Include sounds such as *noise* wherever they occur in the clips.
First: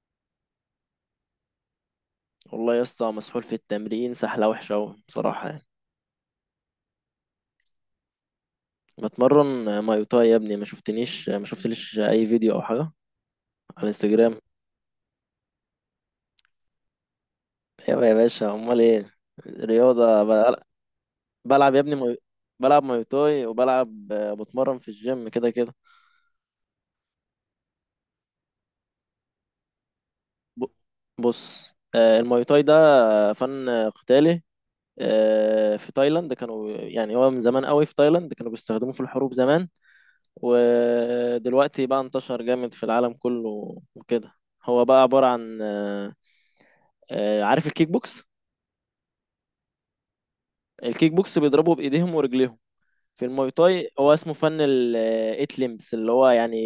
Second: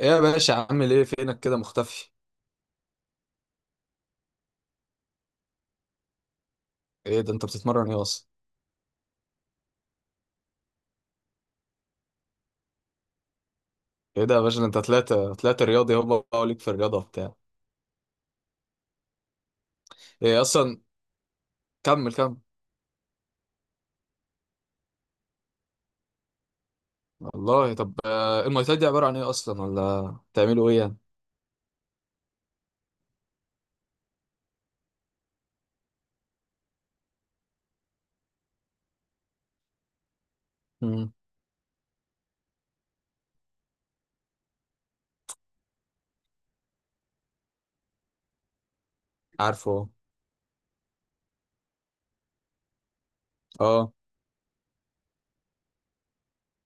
ايه يا باشا، عامل ايه؟ فينك كده مختفي؟ والله يا اسطى، مسحول في التمرين سحلة وحشة أوي بصراحة يعني. ايه ده، انت بتتمرن ايه اصلا؟ بتمرن مايوتاي يا ابني، ما شفتنيش ما شفتليش أي فيديو أو حاجة على ايه ده الانستجرام؟ يا باشا، ده انت طلعت رياضي، هو بقى ليك في الرياضه وبتاع. يابا يا باشا، أمال إيه؟ رياضة. ايه اصلا؟ بلعب يا ابني كمل كمل. بلعب مايوتاي وبلعب، بتمرن في الجيم كده كده. والله طب، المواي تاي دي عباره عن ايه اصلا، ولا ب... بتعملوا ايه يعني؟ بص، المايوتاي ده فن قتالي. في تايلاند كانوا يعني، هو من زمان قوي في تايلاند كانوا بيستخدموه في الحروب زمان. امم. ودلوقتي بقى انتشر جامد في العالم كله وكده. هو بقى عبارة عن، عارف الكيك بوكس؟ عارفه. الكيك بوكس بيضربوا بإيديهم ورجليهم. في الماي تاي اه. هو اسمه فن الايت ليمبس، اللي هو يعني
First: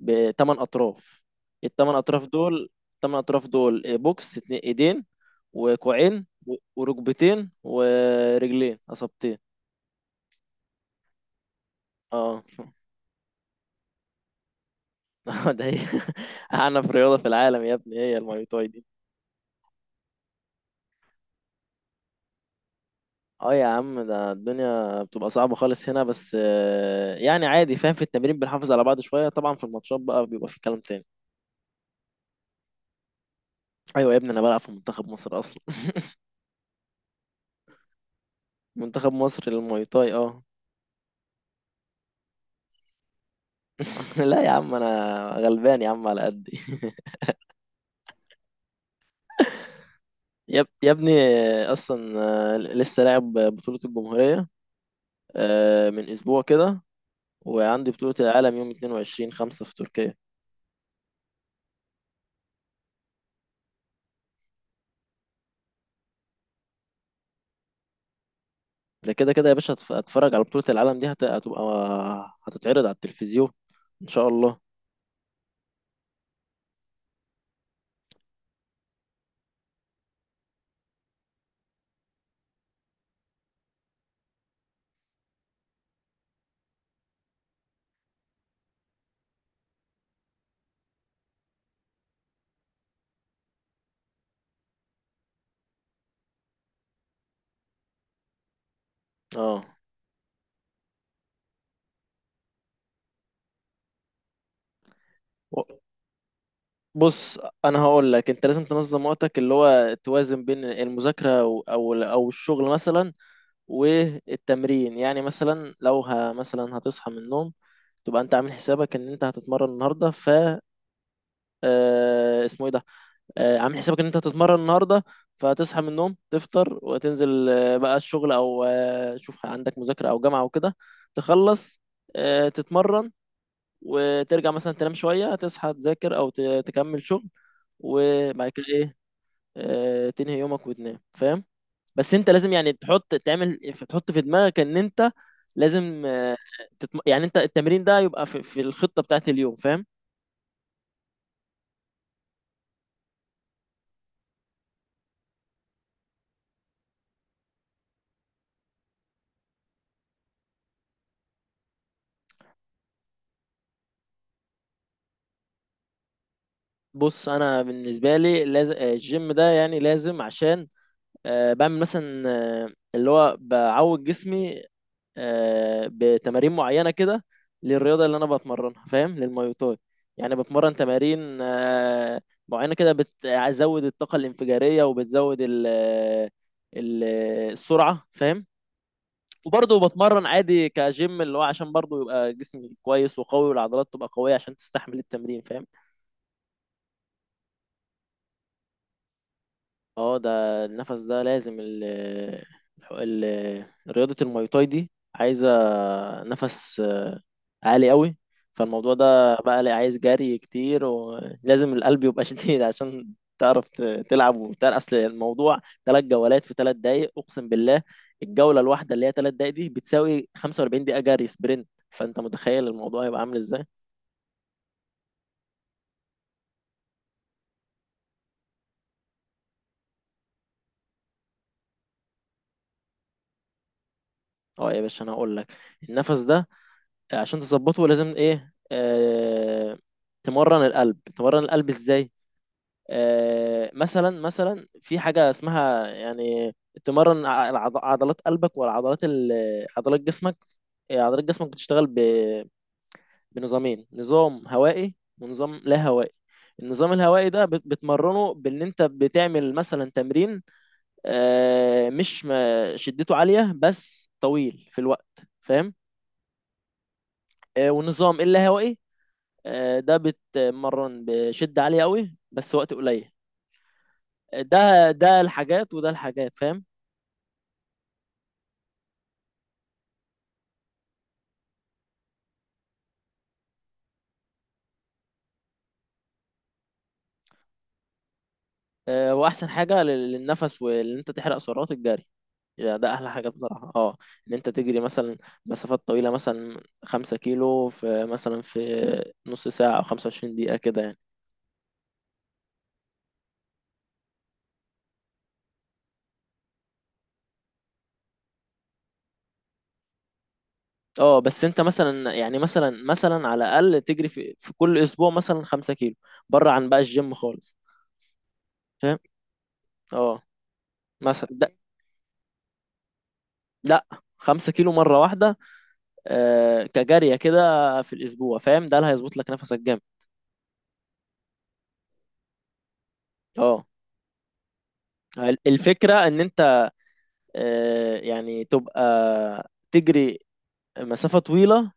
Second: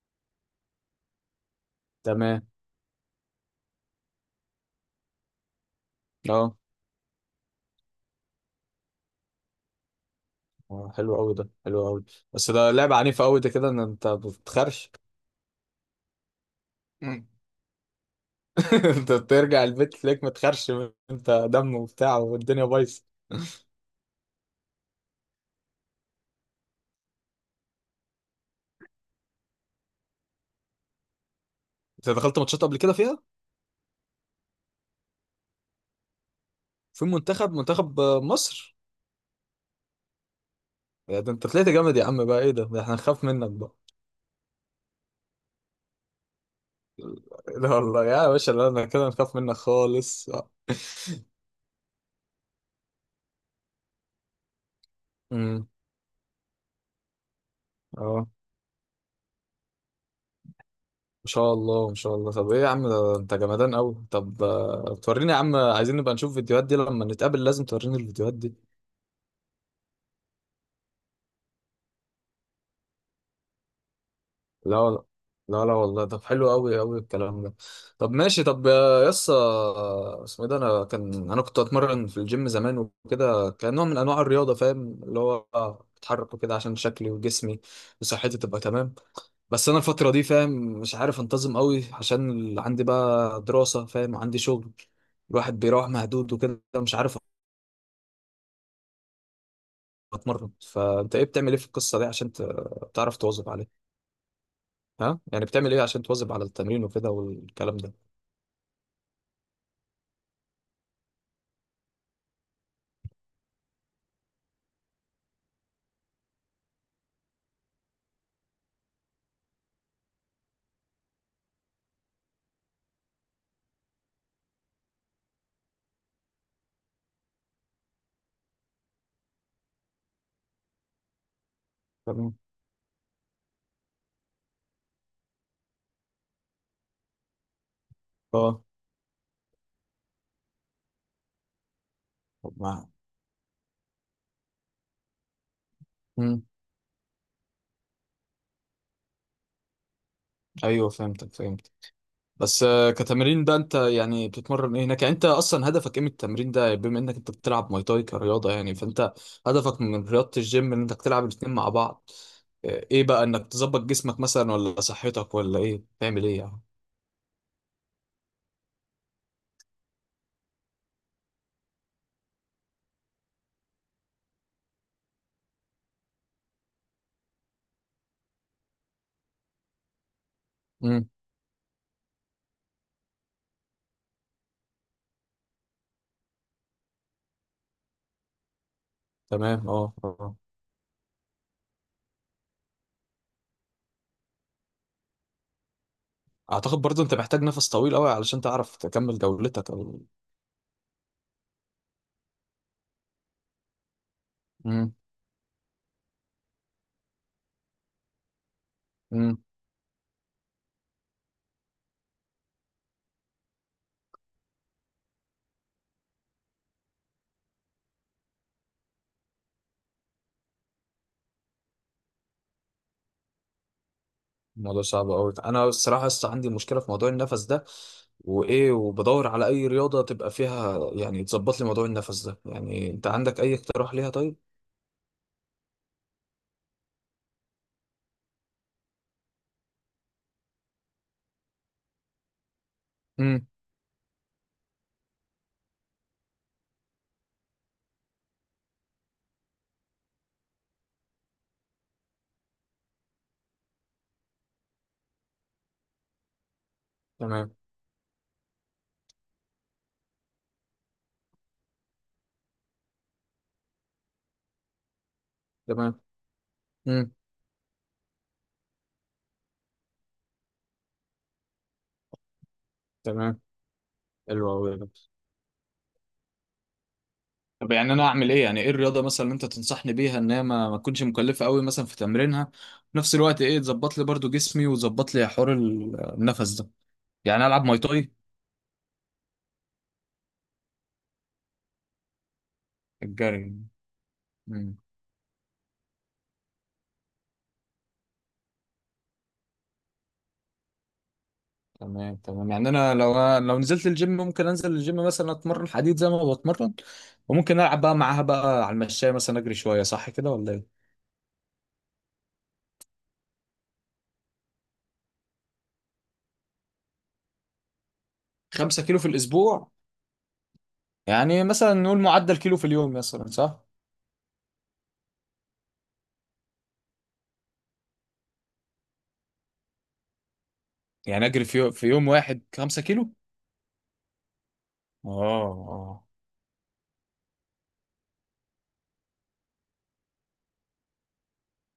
بتمن أطراف. تمام. التمن أطراف دول، بوكس، اتنين إيدين وكوعين اه، وركبتين ورجلين أصابتين. حلو قوي، ده حلو قوي. اه. بس ده لعبه عنيفه قوي، ده كده ان انت بتخرش. *laughs* ده هي أعنف رياضة مم. في العالم يا ابني، هي الماي تاي دي. *laughs* انت بترجع البيت تلاقيك متخرش، انت دم وبتاع والدنيا بايظه. اه يا عم، ده الدنيا بتبقى صعبة خالص هنا بس، يعني عادي، فاهم؟ في التمرين بنحافظ على بعض شوية، طبعا في الماتشات بقى بيبقى في كلام تاني. انت دخلت ماتشات قبل كده فيها؟ ايوه يا ابني، انا بلعب في منتخب مصر اصلا. في منتخب مصر. *laughs* منتخب مصر للمواي تاي، اه. يا ده انت طلعت جامد يا عم، بقى ايه ده احنا هنخاف منك بقى. *laughs* لا يا عم، انا غلبان يا عم، على قدي. *laughs* لا والله يا باشا، لا انا كده هنخاف منك خالص. يا ابني، اصلا لسه لاعب بطولة الجمهورية. امم. من اسبوع كده. وعندي بطولة اه. العالم يوم 22 5 في تركيا. ان شاء الله ان شاء الله. طب ايه يا عم، ده انت جمدان قوي. طب توريني يا عم، عايزين نبقى نشوف فيديوهات دي لما نتقابل، لازم توريني الفيديوهات دي. ده كده كده يا باشا، هتفرج على بطولة العالم دي، هتبقى هتتعرض على التلفزيون ان شاء الله. لا وال- لا لا والله، طب حلو قوي قوي الكلام ده. طب ماشي، طب يا يسا. اسمه ايه ده؟ انا كنت اتمرن في الجيم زمان وكده، كان نوع من انواع الرياضه فاهم، اللي هو اتحرك وكده عشان شكلي وجسمي وصحتي تبقى تمام. بس انا الفتره دي فاهم، مش عارف انتظم قوي عشان عندي بقى دراسه فاهم، عندي شغل. الواحد بيروح مهدود وكده مش عارف اه. اتمرن. فانت ايه بتعمل ايه في القصه دي عشان تعرف تواظب عليها؟ ها يعني و- بتعمل ايه عشان تواظب على التمرين وكده بص، والكلام انا هقول لك، انت لازم تنظم وقتك اللي هو توازن بين المذاكره او الشغل مثلا. والتمرين يعني، مثلا لو مثلا هتصحى من النوم، تبقى انت عامل حسابك ان انت هتتمرن النهارده. اسمه ايه ده؟ عامل حسابك ان انت هتتمرن النهارده. فهتصحى من النوم، تفطر وتنزل بقى الشغل، او شوف عندك مذاكره او جامعه وكده، تخلص ده؟ تتمرن، وترجع مثلا تنام شويه، تصحى تذاكر او تكمل شغل، وبعد اه. كده ايه، تنهي يومك وتنام، فاهم؟ بس انت طب لازم يعني ما. تحط في دماغك ان انت لازم مم. يعني انت التمرين ده يبقى في الخطة بتاعت اليوم، فاهم؟ ايوه فهمتك فهمتك. بس كتمرين بقى، انت يعني بتتمرن ايه هناك؟ يعني انت اصلا هدفك ايه من التمرين ده؟ يعني بما انك انت بتلعب ماي تاي كرياضه، يعني فانت هدفك من رياضه الجيم ان انك تلعب الاتنين مع بعض؟ ايه بقى؟ انك تظبط جسمك مثلا، ولا صحتك، ولا ايه تعمل ايه يعني؟ بص، انا بالنسبة لي لازم الجيم ده يعني لازم، عشان بعمل مثلا آه اللي هو بعود جسمي بتمارين معينة كده، للرياضة اللي أنا بتمرنها، فاهم؟ للماي تاي. يعني بتمرن امم. تمارين معينة كده، بتزود الطاقة الانفجارية وبتزود ال- السرعة، فاهم؟ تمام وبرضه اه بتمرن آه. عادي كجيم، اللي هو عشان برضه يبقى جسمي كويس وقوي، والعضلات تبقى قوية عشان تستحمل التمرين، فاهم؟ اعتقد برضو انت محتاج نفس طويل قوي علشان تعرف تكمل جولتك او. اه، ده النفس ده لازم رياضة الماي تاي دي عايزة نفس عالي قوي. فالموضوع ده امم. بقى لي عايز جري كتير، ولازم القلب يبقى *laughs* شديد عشان تعرف تلعب وبتاع، اصل الموضوع 3 جولات في 3 دقايق اقسم بالله. الجوله الواحده اللي هي 3 دقايق دي بتساوي 45 دقيقه جري سبرنت، فانت متخيل الموضوع يبقى عامل ازاي؟ الموضوع صعب قوي، انا الصراحه لسه عندي مشكله في موضوع النفس ده، وايه وبدور على اي رياضه تبقى فيها يعني تظبط لي موضوع النفس ده. يعني انت عندك اي اقتراح ليها طيب؟ اه يا باشا، انا هقول لك، النفس ده عشان تظبطه لازم ايه، تمرن القلب. تمرن القلب ازاي؟ امم. مثلا في حاجة اسمها يعني، تمرن عضلات قلبك، والعضلات عضلات جسمك. عضلات جسمك بتشتغل بنظامين، نظام هوائي ونظام لا هوائي. النظام الهوائي ده تمام بتمرنه بان انت بتعمل مثلا تمرين مش شدته عالية بس طويل في الوقت، فاهم؟ تمام. امم. والنظام اللا هوائي، ده بتمرن بشدة عالية قوي بس وقت قليل. تمام. حلو ده قوي. ده الحاجات وده الحاجات، فاهم؟ طب يعني انا اعمل ايه؟ يعني ايه الرياضه مثلا اللي انت تنصحني بيها ان هي ما تكونش مكلفه قوي مثلا في تمرينها، في نفس الوقت ايه تظبط لي برضو جسمي وتظبط لي حوار النفس ده؟ يعني العب ماي تاي؟ واحسن حاجه للنفس وان انت تحرق سعرات، الجري يعني ده احلى حاجه الجري. بصراحه، اه. ان انت تجري مثلا مسافات طويله، مثلا 5 كيلو في مثلا في نص ساعه او 25 دقيقه كده يعني. تمام تمام، يعني انا لو نزلت الجيم ممكن انزل الجيم مثلا اتمرن حديد زي ما بتمرن، وممكن العب بقى معاها بقى على المشاية مثلا اجري شوية، صح كده ولا ايه؟ اه، بس انت مثلا يعني مثلا على الاقل تجري في كل اسبوع مثلا 5 كيلو بره عن بقى الجيم خالص، 5 فاهم؟ كيلو في الاسبوع؟ اه. مثلا يعني ده. مثلا نقول معدل كيلو في اليوم مثلا، صح؟ لا، 5 كيلو مره واحده كجاريه كده في الاسبوع، فاهم؟ ده اللي هيظبط لك نفسك جامد. يعني اجري في يوم واحد 5 كيلو؟ اه. اه. الفكره اه. ان انت يعني تبقى تجري مسافة طويلة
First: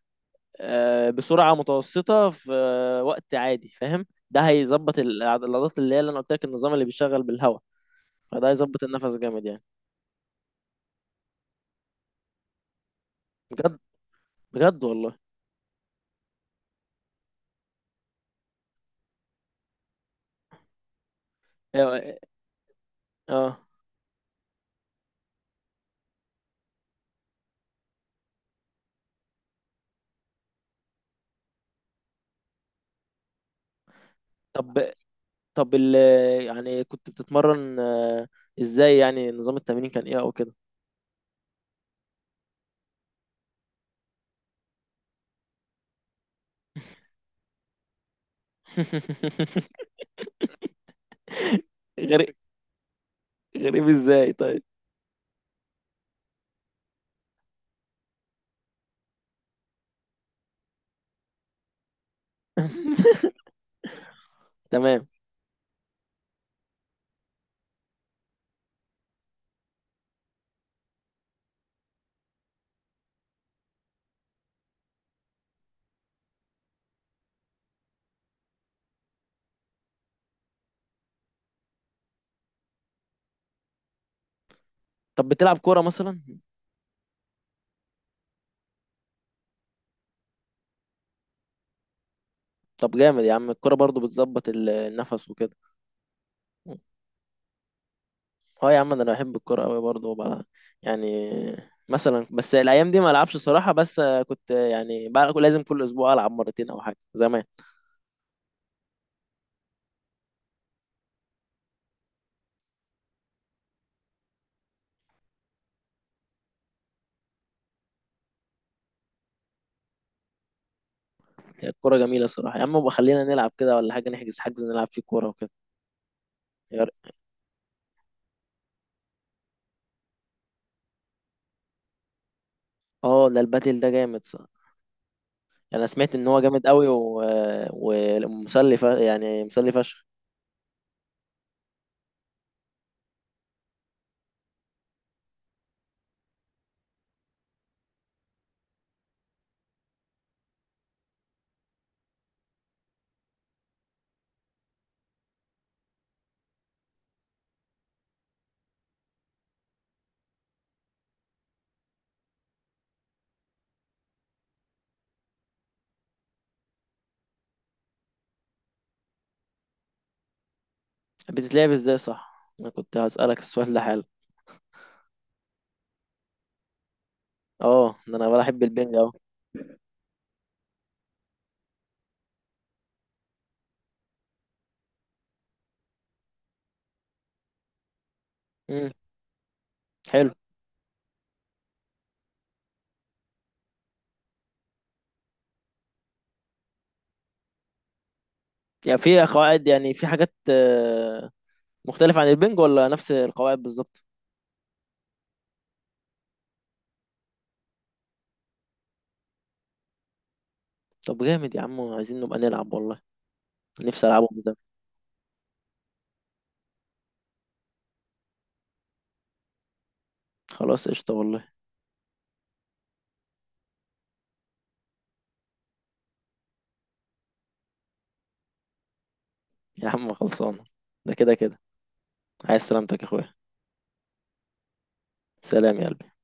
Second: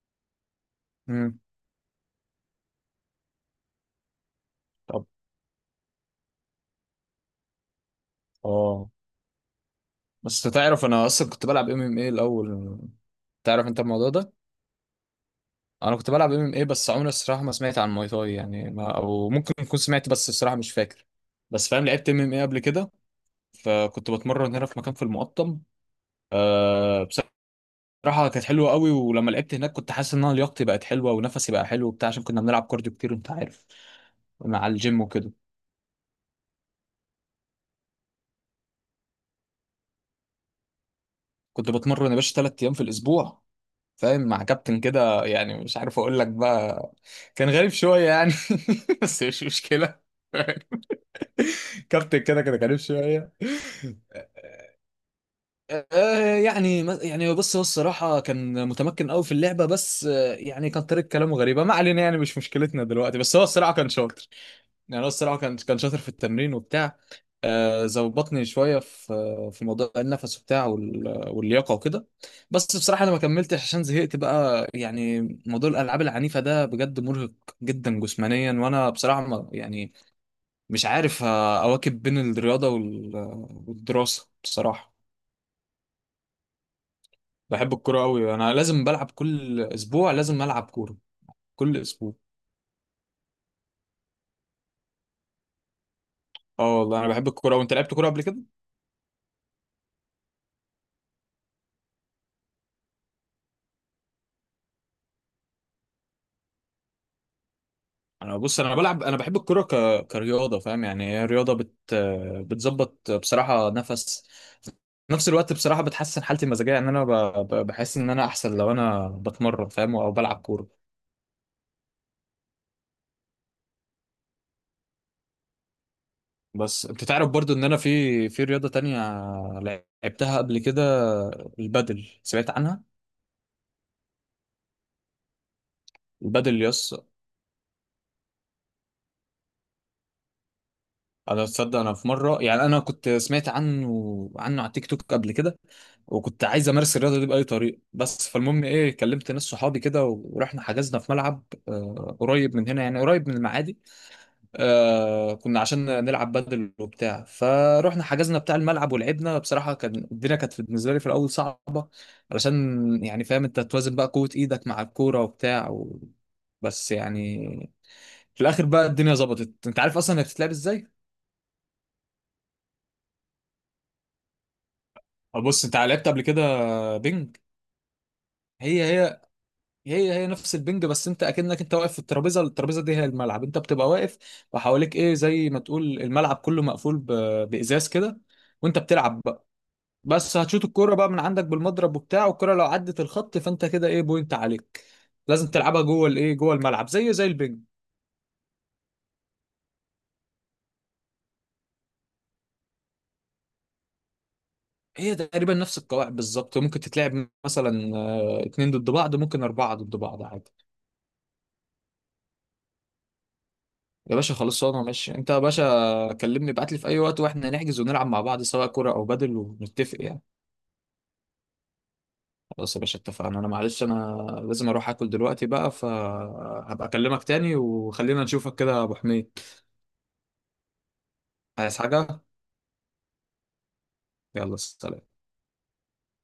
امم. بسرعة متوسطة في وقت عادي، فاهم؟ ده هيظبط طب. العضلات اللي انا قلت لك، النظام اللي بيشتغل بالهواء. فده هيظبط اه. النفس جامد يعني. بس تعرف انا اصلا كنت بلعب MMA الاول، تعرف بجد انت الموضوع ده؟ بجد والله. انا كنت بلعب MMA، بس عمري الصراحه ما سمعت عن ماي تاي، يعني ما او ممكن اكون سمعت بس الصراحه مش فاكر. بس فاهم لعبت اه. MMA قبل كده، آه. فكنت بتمرن هنا في مكان في المقطم. أه. بصراحه كانت حلوه قوي، ولما لعبت هناك كنت حاسس ان انا لياقتي بقت حلوه ونفسي بقى حلو وبتاع، عشان كنا بنلعب كارديو كتير انت عارف، مع طب الجيم وكده. طب يعني كنت بتتمرن ازاي؟ يعني نظام التمرين كان ايه او كده؟ كنت بتمرن يا باشا 3 ايام في الاسبوع فاهم، مع كابتن كده يعني مش عارف اقول لك بقى، كان غريب شويه يعني. *laughs* بس مش *laughs* مشكله. كابتن غريب؟ كده كده كريم شويه. غريب ازاي طيب؟ يعني بص، هو الصراحه كان متمكن قوي في اللعبه، بس يعني كان طريقه كلامه غريبه، ما علينا يعني مش مشكلتنا دلوقتي، بس هو الصراحه كان شاطر. يعني تمام. هو الصراحه كان شاطر في التمرين وبتاع. ظبطني شويه في موضوع النفس وبتاع، واللياقه وكده. بس بصراحه انا ما كملتش عشان زهقت بقى يعني، موضوع الالعاب العنيفه ده بجد مرهق جدا جسمانيا، وانا بصراحه ما يعني مش عارف أواكب بين الرياضة والدراسة بصراحة. طب بتلعب كورة مثلا؟ بحب الكورة أوي، أنا لازم بلعب كل أسبوع، لازم ألعب كورة كل أسبوع. طب جامد يا عم، الكرة برضو بتظبط النفس وكده. اه والله أنا بحب الكورة، وأنت لعبت كورة قبل كده؟ اه يا عم، ده انا بحب الكرة قوي برضو. وبقى يعني مثلا، بس الايام دي ما العبش صراحة. بس كنت يعني بقى لازم كل اسبوع العب مرتين او حاجة زمان. أنا بص، أنا بلعب، أنا بحب الكورة كرياضة فاهم. يعني هي رياضة بتظبط بصراحة نفس، في نفس الوقت بصراحة بتحسن حالتي المزاجية، إن أنا بحس إن أنا أحسن لو أنا بتمرن فاهم، أو بلعب كورة. هي الكرة جميلة صراحة يا عم. بقى خلينا نلعب كده ولا حاجة، نحجز حجز نلعب فيه كورة وكده. يا بس انت ريت. تعرف برضو ان انا في رياضة تانية لعبتها قبل كده، البادل سمعت عنها. اه، ده البادل ده جامد صح. انا سمعت ان هو البادل جامد قوي يس. ومسلي، يعني مسلي فشخ. انا تصدق، انا في مرة يعني انا كنت سمعت عنه على تيك توك قبل كده، وكنت عايز امارس الرياضة دي بأي طريقة. بس فالمهم ايه، كلمت ناس صحابي كده ورحنا حجزنا في ملعب قريب من هنا يعني قريب من المعادي. كنا عشان نلعب بدل وبتاع، فروحنا حجزنا بتاع الملعب ولعبنا، بصراحة كان الدنيا كانت بالنسبة لي في الأول صعبة، علشان يعني فاهم أنت توازن بقى قوة إيدك مع الكورة وبتاع بس يعني في الآخر بقى الدنيا ظبطت. أنت عارف أصلا هي بتتلعب إزاي؟ بتتلعب ازاي؟ صح، انا كنت هسألك السؤال ده حالا. بص أنت لعبت قبل كده بينج؟ اه، ده انا بحب هي البنج اهو. هي، هي هي نفس البنج. بس انت اكنك انت واقف في الترابيزه دي هي الملعب، انت بتبقى واقف وحواليك ايه زي ما تقول الملعب كله مقفول بازاز كده، وانت مم، بتلعب. حلو. بس هتشوط الكوره بقى من عندك بالمضرب وبتاع، والكوره لو عدت الخط فانت كده ايه، بوينت عليك. لازم تلعبها جوه الايه، جوه الملعب زي زي البنج. يعني في قواعد، يعني في حاجات مختلفة عن البنج ولا نفس القواعد بالظبط؟ هي تقريبا نفس القواعد بالظبط، ممكن تتلعب مثلا اتنين ضد بعض، ممكن اربعة ضد بعض عادي. طب جامد يا عم، عايزين نبقى نلعب والله، نفسي يا ألعبهم باشا ده. خلاص انا ماشي، انت يا باشا كلمني ابعت لي في اي وقت واحنا نحجز ونلعب مع بعض سواء كرة او بدل، ونتفق يعني. خلاص قشطة والله. خلاص يا باشا اتفقنا، انا معلش انا لازم اروح اكل دلوقتي بقى، فهبقى اكلمك تاني وخلينا نشوفك كده يا ابو حميد. يا عم خلصانة، ده كده كده. عايز حاجة؟ عايز سلامتك يا أخويا. يلا سلام. سلام يا قلبي.